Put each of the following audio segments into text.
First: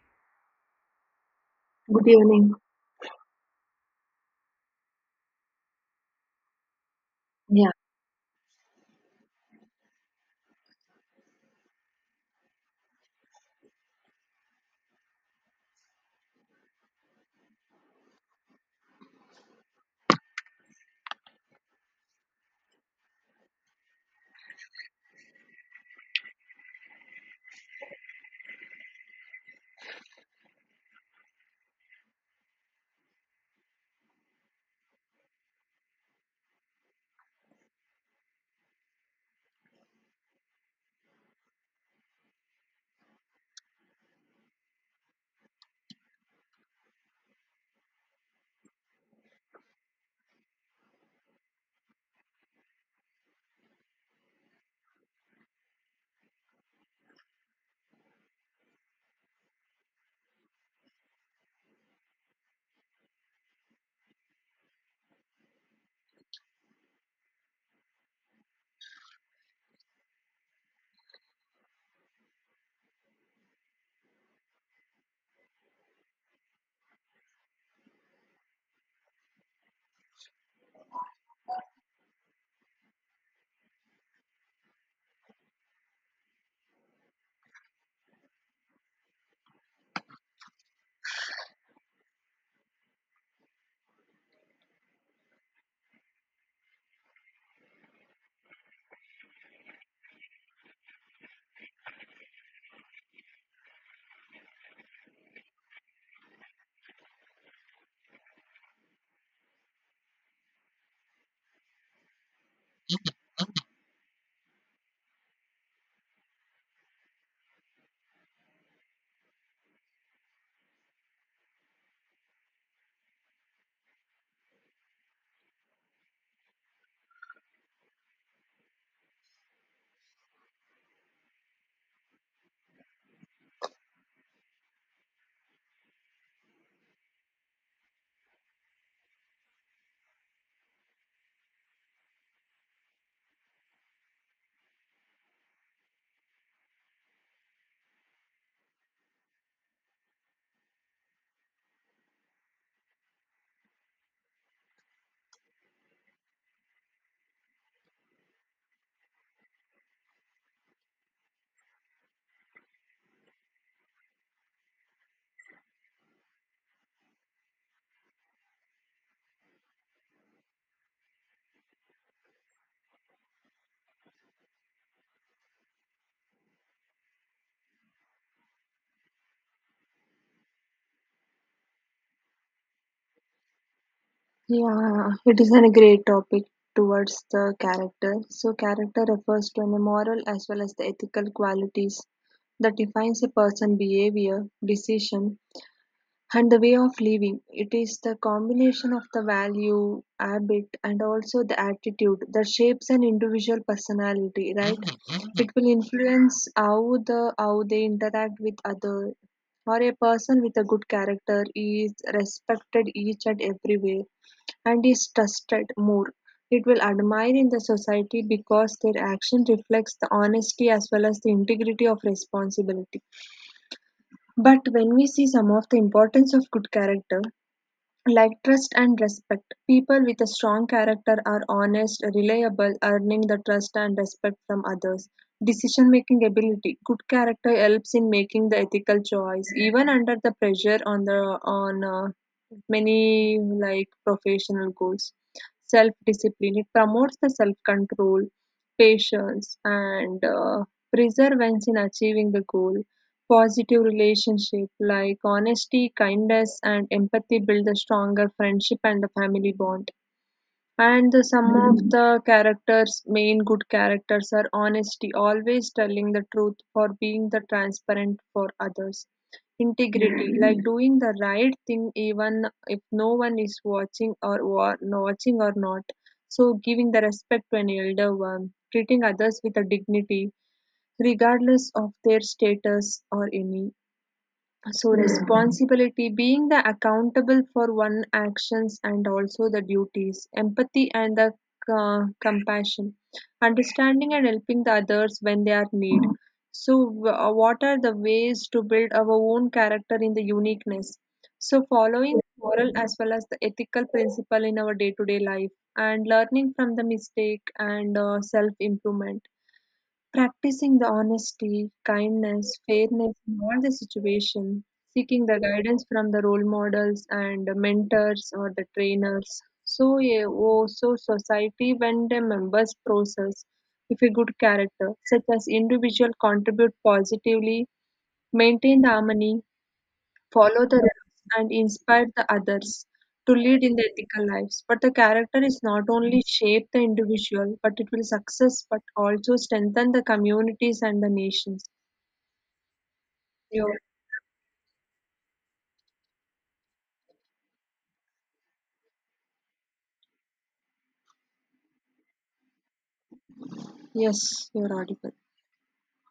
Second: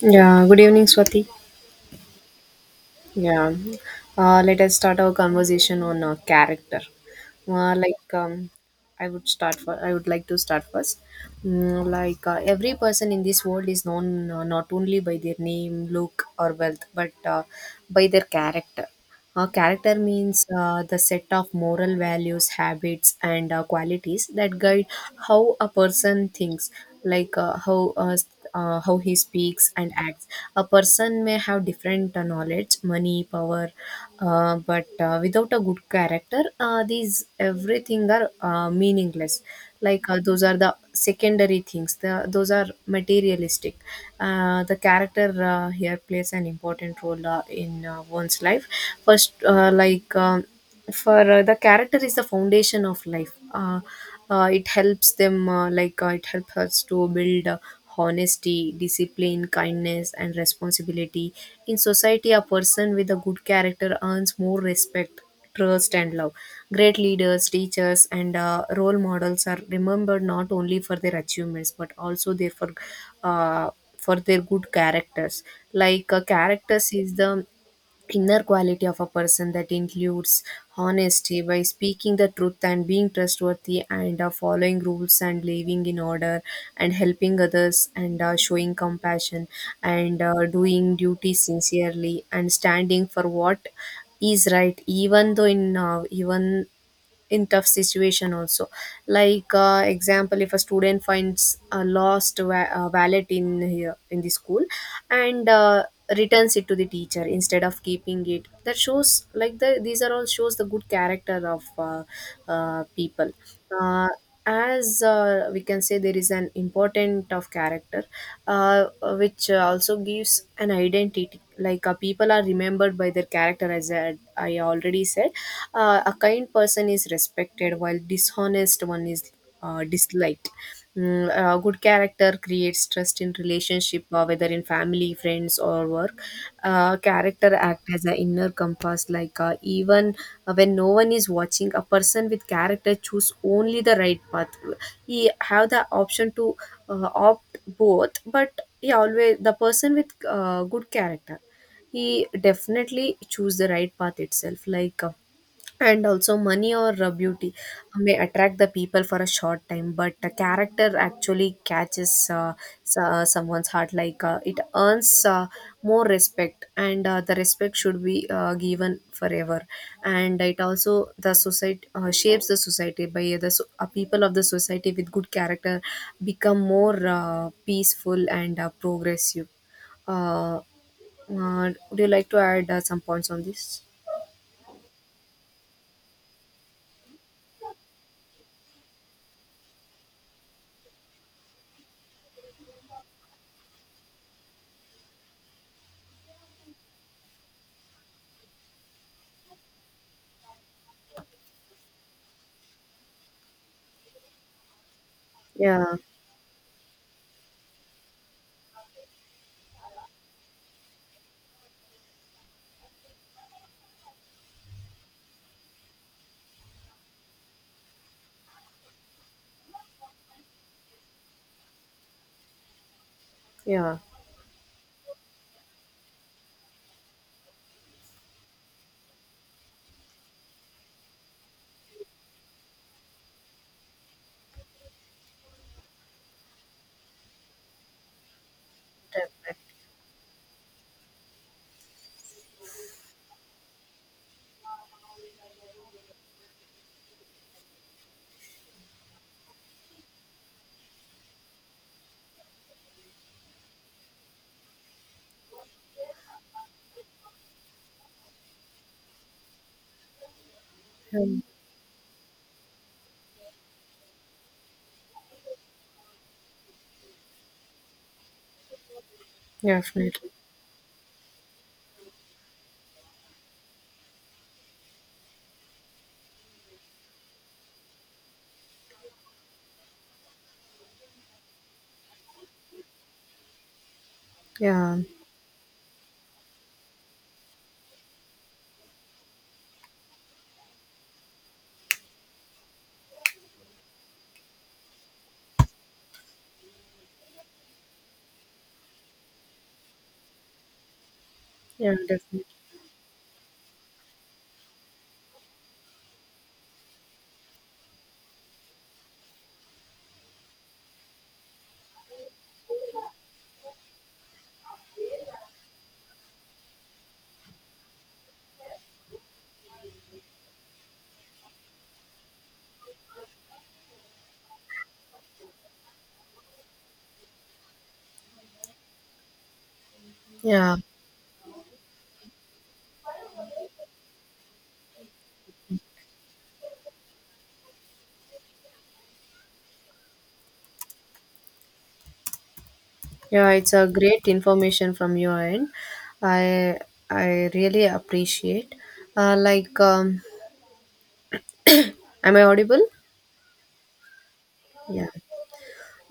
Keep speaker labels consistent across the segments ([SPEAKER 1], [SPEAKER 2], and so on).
[SPEAKER 1] Yeah, good evening, Swati.
[SPEAKER 2] Good evening.
[SPEAKER 1] Yeah, Let us start our conversation on character.
[SPEAKER 2] Yeah,
[SPEAKER 1] Like, I would start for. I would like to start first. Every person in this world is known not only by their name, look, or wealth, but by their character. A character means the set of moral values, habits, and qualities that guide how a person thinks, like uh, how uh, s- how he speaks and acts. A person may have different knowledge, money, power, but without a good character, these everything are meaningless, those are the secondary things, those are materialistic. Uh, the character here plays an important role in one's life. First like for The character is the foundation of life. It helps them like it helps us to build honesty, discipline, kindness, and responsibility. In society, a person with a good character earns more respect, trust, and love. Great leaders, teachers, and role models are remembered not only for their achievements but also their uh, for their good characters. Characters is the inner quality of a person that includes honesty by speaking the truth and being trustworthy, and following rules and living in order, and helping others, and showing compassion, and doing duty sincerely, and standing for what is right, even in tough situation also. Example, if a student finds a lost wallet in here in the school and returns it to the teacher instead of keeping it, that shows like the these are all shows the good character of people. As We can say there is an important of character, uh, which also gives an identity. People are remembered by their character, as I already said. A kind person is respected while dishonest one is disliked. Mm, a good character creates trust in relationship, whether in family, friends, or work. Character act as an inner compass, like even when no one is watching, a person with character choose only the right path. He have the option to opt both, but he always the person with good character, he definitely choose the right path itself. And also money or beauty may attract the people for a short time, but a character actually catches someone's heart. It earns more respect, and the respect should be given forever. And it also the society, shapes the society by the people of the society with good character become more peaceful and progressive uh, would you like to add some points on this?
[SPEAKER 2] Yeah, it is a great topic towards the character. So, character refers to any moral as well as the ethical qualities that defines a person's behavior, decision, and the way of living. It is the combination of the value, habit, and also the attitude that shapes an individual personality, right? It will
[SPEAKER 1] Yeah.
[SPEAKER 2] influence how the how they interact with other. For a person with a good character, he is respected each and everywhere and is trusted more. It will admire in the society because their action reflects the honesty as well as the integrity of responsibility.
[SPEAKER 1] Yeah.
[SPEAKER 2] But when we see some of the importance of good character, like trust and respect, people with a strong character are honest, reliable, earning the trust and respect from others. Decision making ability, good character helps in making the ethical
[SPEAKER 1] Step
[SPEAKER 2] choice,
[SPEAKER 1] back.
[SPEAKER 2] even under the pressure on the on many like professional goals. Self discipline, it promotes the self control, patience, and perseverance in achieving the goal. Positive relationship like honesty, kindness, and empathy build a stronger friendship and a family bond. And the,
[SPEAKER 1] Um,
[SPEAKER 2] some of the characters, main good characters, are honesty, always telling the truth for being the transparent for others.
[SPEAKER 1] Definitely.
[SPEAKER 2] Integrity, like doing the right thing even if no one is watching or watching or not. So giving the respect to an elder one, treating others with a dignity, regardless of their status or any. So,
[SPEAKER 1] Yeah.
[SPEAKER 2] responsibility being the accountable for one actions and also the duties, empathy and the compassion, understanding and helping the others when they are need. So, what are the ways to build our own character in the uniqueness? So,
[SPEAKER 1] Yeah,
[SPEAKER 2] following
[SPEAKER 1] definitely.
[SPEAKER 2] moral as well as the ethical principle in our day-to-day life, and learning from the mistake and self-improvement. Practicing the honesty, kindness, fairness in all the situation, seeking the guidance from the role models and the mentors or the trainers. So yeah, also society when the members process if a good character such as individual contribute positively, maintain the harmony, follow
[SPEAKER 1] Yeah.
[SPEAKER 2] the rules, and inspire the others to lead in the ethical lives. But the character is not only shape the individual, but it will success, but also strengthen the communities and the nations.
[SPEAKER 1] Yeah, it's
[SPEAKER 2] Your
[SPEAKER 1] a great information from your end. I I really appreciate. Uh, like um am I audible?
[SPEAKER 2] yes, you're
[SPEAKER 1] Yeah.
[SPEAKER 2] audible.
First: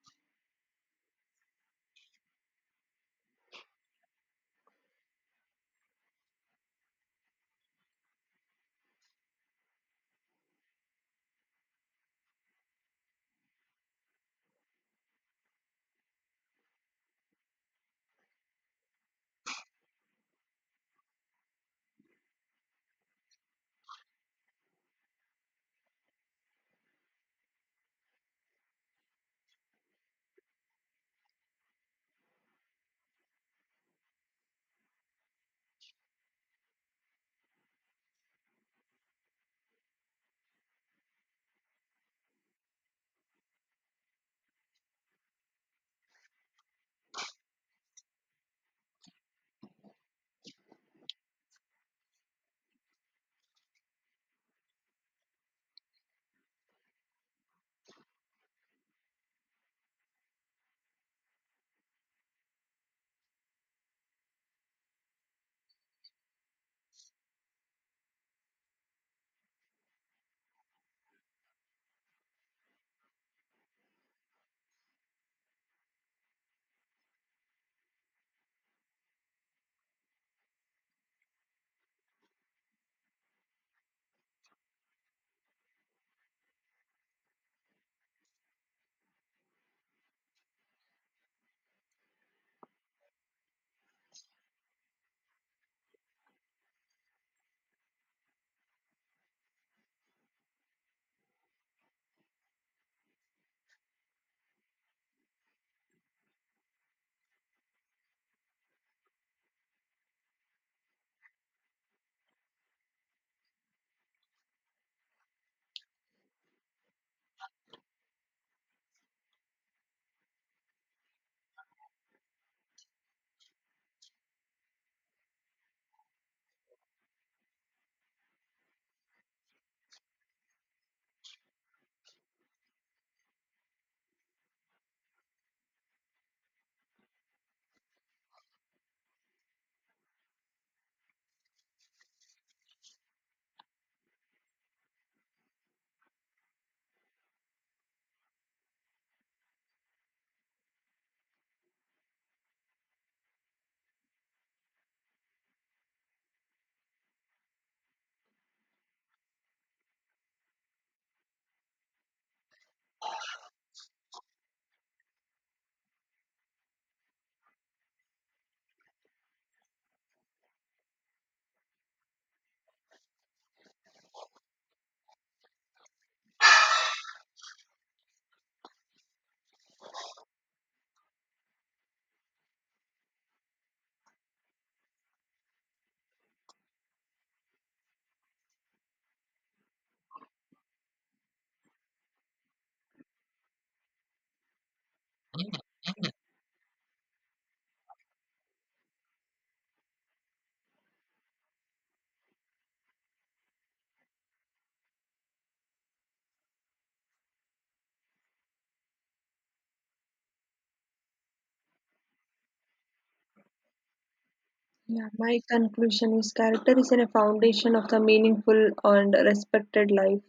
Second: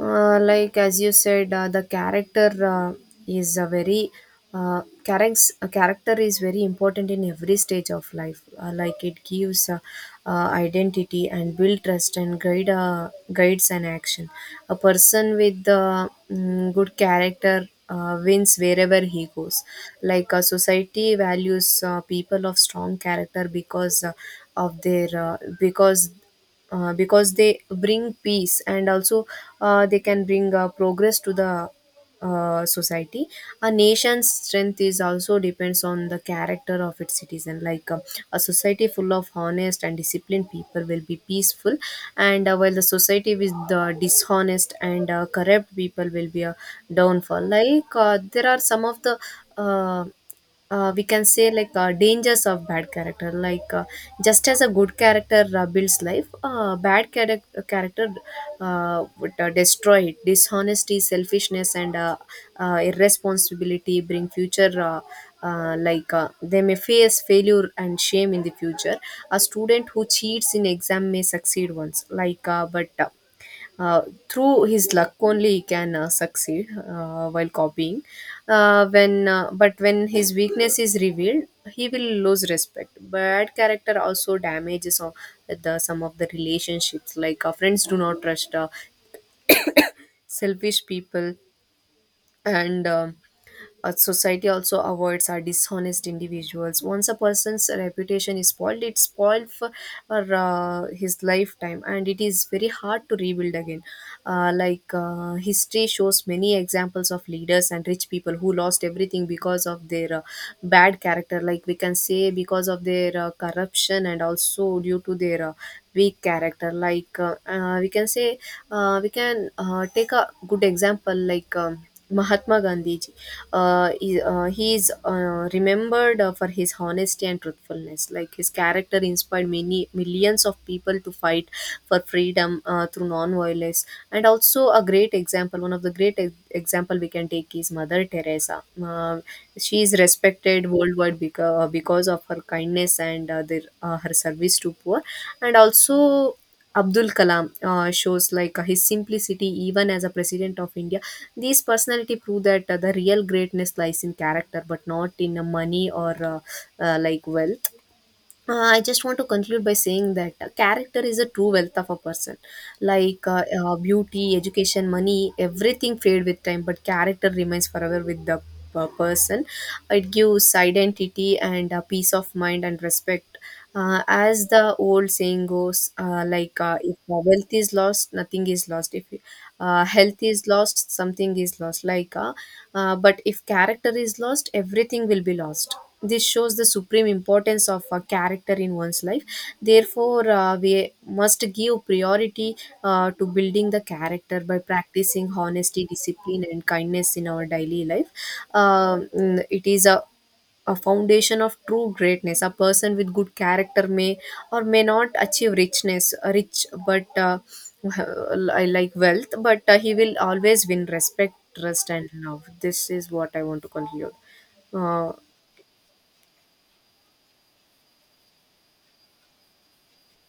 [SPEAKER 1] As you said, the character uh, is a very character, character is very important in every stage of life. It gives identity, and build trust, and guides an action. A person with good character wins wherever he goes. Society values people of strong character, because of their because they bring peace, and also they can bring progress to the society. A nation's strength is also depends on the character of its citizen. A society full of honest and disciplined people will be peaceful, and while the society with the dishonest and corrupt people will be a downfall. Like there are some of the uh, we can say like Dangers of bad character, just as a good character builds life, bad character character would destroy it. Dishonesty, selfishness, and irresponsibility bring future, they may face failure and shame in the future. A student who cheats in exam may succeed once, like but uh, through his luck only he can succeed while copying. When but when his weakness is revealed, he will lose respect. Bad character also damages the some of the relationships. Friends do not trust selfish people. And. um a society also avoids our dishonest individuals. Once a person's reputation is spoiled, it's spoiled for, his lifetime, and it is very hard to rebuild again. History shows many examples of leaders and rich people who lost everything because of their bad character. Like we can say because of their corruption, and also due to their weak character. Like we can say we can Take a good example. Mahatma Gandhiji. He is remembered for his honesty and truthfulness. Like his character inspired many millions of people to fight for freedom through non-violence. And also a great example, one of the great example we can take is Mother Teresa. She is respected worldwide because of her kindness and her service to poor. And also Abdul Kalam shows his simplicity even as a president of India. These personality prove that the real greatness lies in character, but not in money or wealth. I just want to conclude by saying that character is a true wealth of a person. Beauty, education, money, everything fade with time, but character remains forever with the person. It gives identity and peace of mind and respect. As the old saying goes, if wealth is lost, nothing is lost. If health is lost, something is lost. But if character is lost, everything will be lost. This shows the supreme importance of a character in one's life. Therefore, we must give priority to building the character by practicing honesty, discipline, and kindness in our daily life. It is a foundation of true greatness. A person with good character may or may not achieve rich, but I like wealth, but he will always win respect, trust, and love. This is what I want to conclude.
[SPEAKER 2] Yeah,
[SPEAKER 1] Uh,
[SPEAKER 2] my conclusion is character is in a foundation of the meaningful and respected life.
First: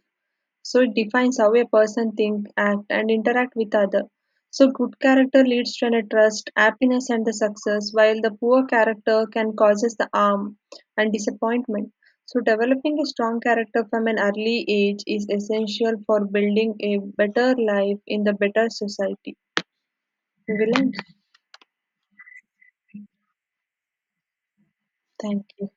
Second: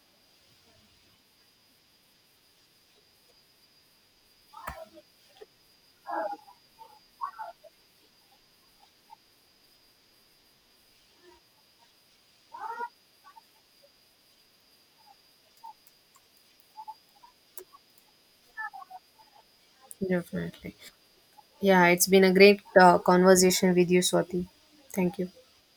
[SPEAKER 2] So it defines how a person think act and interact with other. So good character leads to a trust happiness and the success while the poor character can causes the harm and disappointment. So developing a strong character from an early age is essential for building a better life in the better society. We
[SPEAKER 1] Definitely.
[SPEAKER 2] will end.
[SPEAKER 1] Yeah, it's been a great conversation with you, Swati. Thank you.
[SPEAKER 2] Thank you.